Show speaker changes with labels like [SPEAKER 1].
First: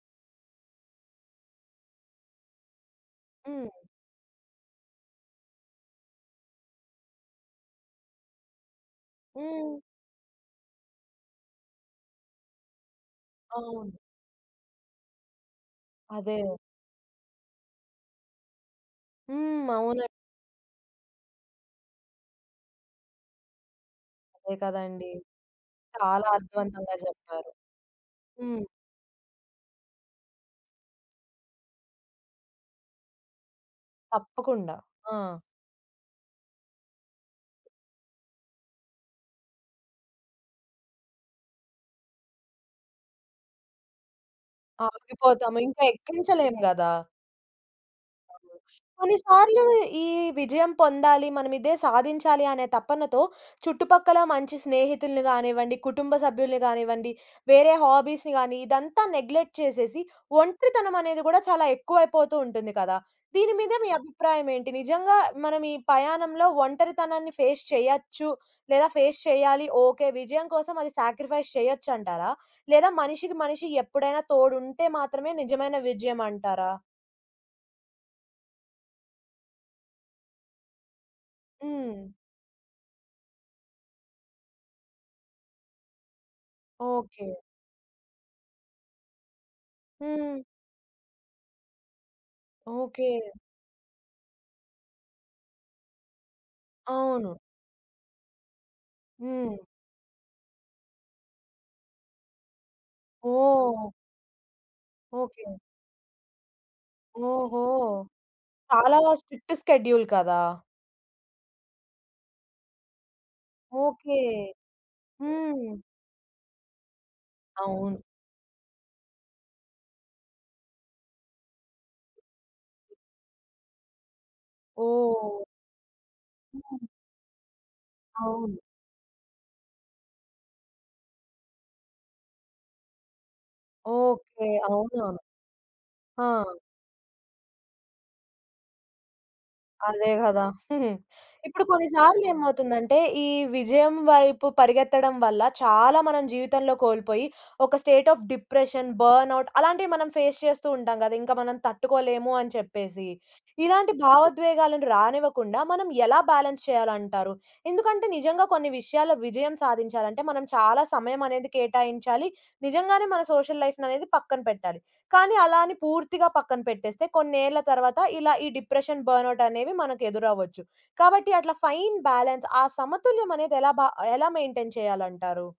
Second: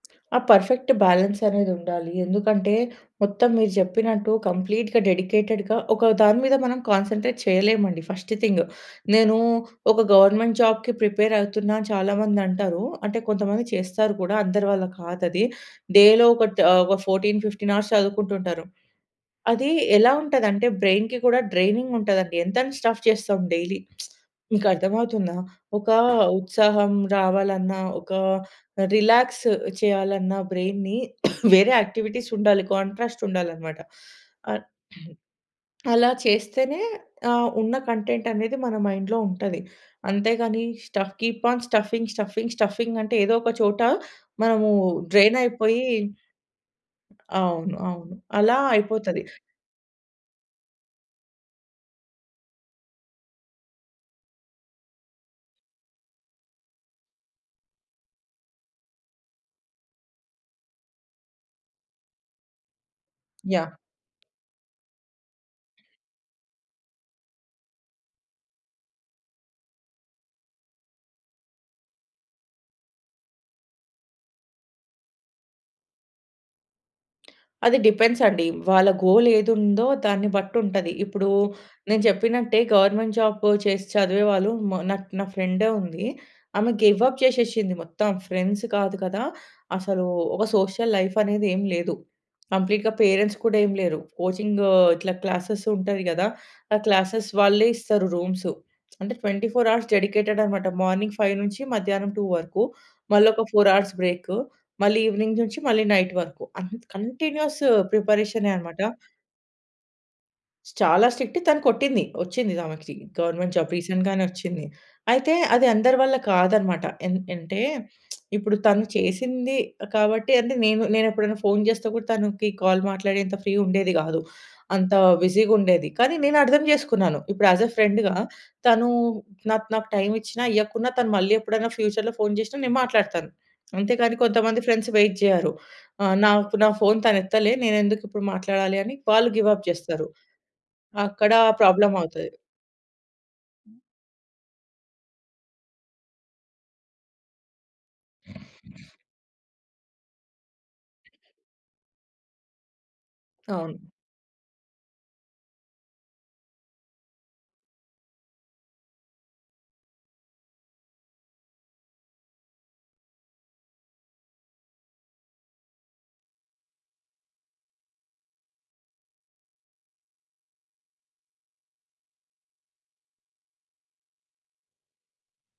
[SPEAKER 1] ఆ perfect balance అనేది ఉండాలి. ఎందుకంటే, మొత్తం
[SPEAKER 2] హ్మ్.
[SPEAKER 1] మీరు జెప్పినట్టు కంప్లీట్‌గా డెడికేటెడ్‌గా ఒక దాని మీద మనం కాన్సంట్రేట్ చేయలేమండి, ఫస్ట్ థింగ్, నేను
[SPEAKER 2] హ్మ్.
[SPEAKER 1] ఒక గవర్నమెంట్ జాబ్‌కి ప్రిపేర్ అవుతున్నా అని చాలా మంది అంటారు. అంటే కొంతమంది
[SPEAKER 2] అవును.
[SPEAKER 1] చేస్తారు కూడా, అందరి వల్ల కాదది. డేలో
[SPEAKER 2] అదే!
[SPEAKER 1] ఒక తా 14, 15 అవర్స్ చదువుకుంటూ ఉంటారు.
[SPEAKER 2] హ్మ్.
[SPEAKER 1] అది
[SPEAKER 2] అవునా!
[SPEAKER 1] ఎలా ఉంటది అంటే, బ్రెయిన్‌కి కూడా డ్రేనింగ్ ఉంటదండి. ఎంతని స్టఫ్ చేస్తాం డైలీ,
[SPEAKER 2] అదే కదండీ!
[SPEAKER 1] మీకర్థమవుతుందా? ఒక
[SPEAKER 2] చాలా
[SPEAKER 1] ఉత్సాహం
[SPEAKER 2] అర్థవంతంగా జెప్పారు.
[SPEAKER 1] రావాలన్న, ఒక
[SPEAKER 2] హ్మ్.
[SPEAKER 1] రిలాక్స్ చేయాలన్న బ్రెయిన్‌‌ని వేరే యాక్టివిటీస్ ఉండాలి. కాంట్రాస్ట్ ఉండాలన్నమాట. అ
[SPEAKER 2] తప్పకుండా. ఆ!
[SPEAKER 1] అలా చేస్తేనే, ఆహ్, ఉన్న కంటెంట్ అనేది మన మైండ్‌లో ఉంటది. అంతేగాని stuff, keep on stuffing, stuffing, stuffing అంటే ఏదో ఒక చోట మనము డ్రెయిన్
[SPEAKER 2] ఆగిపోతాము.
[SPEAKER 1] అయిపోయి
[SPEAKER 2] ఇంకా ఎక్కించలేము గదా!
[SPEAKER 1] అవును. అవును. అలా అయిపోతది.
[SPEAKER 2] కొన్నిసార్లు ఈ విజయం పొందాలి. మనం ఇదే సాధించాలి అనే తపనతో చుట్టుపక్కల మంచి స్నేహితుల్ని గానివ్వండి, కుటుంబ సభ్యుల్ని గానివ్వండి, వేరే హాబీస్‌ని గాని ఇదంతా నెగ్లెక్ట్ చేసేసి ఒంటరితనమనేది గూడా చాలా ఎక్కువైపోతూ ఉంటుంది కదా! దీని
[SPEAKER 1] యాహ్!
[SPEAKER 2] మీద మీ అభిప్రాయం ఏంటి? నిజంగా మనం ఈ పయాణంలో ఒంటరితనాన్ని ఫేస్ చేయొచ్చు లేదా ఫేస్ చెయ్యాలి. ఓకే విజయం కోసం అది సాక్రిఫైస్ చేయొచ్చంటారా? లేదా మనిషికి మనిషి ఎప్పుడైనా తోడుంటే మాత్రమే నిజమైన విజయమంటారా?
[SPEAKER 1] అది డిపెండ్స్ అండి. వాళ్ళ గోల్ ఏదుందో దాన్ని బట్టి ఉంటది. ఇప్పుడు నేను
[SPEAKER 2] హ్మ్.
[SPEAKER 1] చెప్పినట్టే గవర్నమెంట్ జాబ్ చేసి చదివేవాళ్ళు మా నాక్ నా ఫ్రెండే ఉంది. ఆమె గివ్ అప్
[SPEAKER 2] ఓకే.
[SPEAKER 1] చేసేసింది. మొత్తం ఫ్రెండ్స్ కాదు కదా! అసలు
[SPEAKER 2] హ్మ్.
[SPEAKER 1] ఒక సోషల్ లైఫ్ అనేది ఏమి లేదు. కంప్లీట్‌గా
[SPEAKER 2] ఓకే.
[SPEAKER 1] పేరెంట్స్ కూడా ఏమి లేరు. కోచింగ్ ఇట్లా క్లాసెస్ ఉంటది కదా! ఆ క్లాసెస్
[SPEAKER 2] అవును.
[SPEAKER 1] వాళ్ళే ఇస్తారు. రూమ్స్ అంటే ట్వెంటీ
[SPEAKER 2] హ్మ్.
[SPEAKER 1] ఫోర్ అవర్స్ డెడికేటెడ్ అన్నమాట. మార్నింగ్ 5 నుంచి మధ్యాహ్నం 2 వరకు. మళ్ళొక 4
[SPEAKER 2] ఓహ్!
[SPEAKER 1] అవర్స్ బ్రేక్, మళ్ళీ ఈవెనింగ్
[SPEAKER 2] ఓకే.
[SPEAKER 1] నుంచి మళ్ళీ నైట్ వరకు అం కంటిన్యూయస్
[SPEAKER 2] ఓహో!
[SPEAKER 1] ప్రిపరేషనే అన్నమాట.
[SPEAKER 2] చాలా స్ట్రిక్ట్ స్కెడ్యూల్ కదా!
[SPEAKER 1] స్ చాలా స్ట్రిక్ట్. తను కొట్టింది. వచ్చింది. ఆమెకి గవర్నమెంట్ జాబ్
[SPEAKER 2] ఓకే.
[SPEAKER 1] రీసెంట్‌గానే వచ్చింది. అయితే అది
[SPEAKER 2] హ్మ్.
[SPEAKER 1] అందరి వల్ల కాదన్నమాట. ఎన్ అంటే
[SPEAKER 2] అవును.
[SPEAKER 1] ఇప్పుడు తను చేసింది కాబట్టి అంటే నేను ఎప్పుడైనా ఫోన్ జేస్తే కూడా తనకి కాల్ మాట్లాడేంత ఫ్రీ ఉండేది గాదు. అంత
[SPEAKER 2] ఓహ్!
[SPEAKER 1] బిజీగా ఉండేది. కానీ నేను అర్థం
[SPEAKER 2] హ్మ్.
[SPEAKER 1] జేసుకున్నాను. ఇప్పుడు యాజ్ ఎ ఫ్రెండ్‌గా
[SPEAKER 2] అవును.
[SPEAKER 1] తను నాకు, నాకు టైమ్ ఇచ్చినా ఇయ్యకున్నా తను మళ్ళీ ఎప్పుడైనా ఫ్యూచర్‌లో ఫోన్ జేసినా నేను మాట్లాడతాను. అంతే కానీ
[SPEAKER 2] ఓకే.
[SPEAKER 1] కొంతమంది ఫ్రెండ్స్
[SPEAKER 2] అవునా?
[SPEAKER 1] వెయిట్ జెయ్యరు. ఆహ్,
[SPEAKER 2] ఆ!
[SPEAKER 1] నాకు నా ఫోన్ తను ఎత్తలే, నేనేందుకు ఇప్పుడు మాట్లాడాలి అని వాళ్ళు గివ్ అప్ జేస్తారు.
[SPEAKER 2] అదే గదా!
[SPEAKER 1] అక్కడ
[SPEAKER 2] ఇప్పుడు
[SPEAKER 1] ప్రాబ్లమ్
[SPEAKER 2] కొన్నిసార్లు
[SPEAKER 1] అవుతది.
[SPEAKER 2] ఏమవుతుందంటే, ఈ విజయం వైపు పరిగెత్తడం వల్ల చాలా మనం జీవితంలో కోల్పోయి ఒక స్టేట్ ఆఫ్ డిప్రెషన్, బర్న్‌ఔట్ అలాంటివి మనం ఫేస్ చేస్తూ ఉంటాం గదా! ఇంకా మనం తట్టుకోలేము అని చెప్పేసి
[SPEAKER 1] అవును.
[SPEAKER 2] ఇలాంటి భావోద్వేగాలను రానివ్వకుండా మనం ఎలా బ్యాలన్స్ చేయాలంటారు? ఎందుకంటే నిజంగా కొన్ని విషయాల్లో విజయం సాధించాలంటే మనం చాలా సమయమనేది కేటాయించాలి. నిజంగానే మన సోషల్ లైఫ్ అనేది పక్కన పెట్టాలి. కానీ అలా అని పూర్తిగా పక్కన పెట్టేస్తే కొన్నేళ్ల తర్వాత ఇలా ఈ డిప్రెషన్, బర్న్‌ఔట్ అనేవి మనకు ఎదురవ్వొచ్చు. కాబట్టి అట్లా ఫైన్ బ్యాలన్స్ ఆ సమతుల్యమనేది ఎలా బ ఎలా మెయింటైన్ చేయాలంటారు?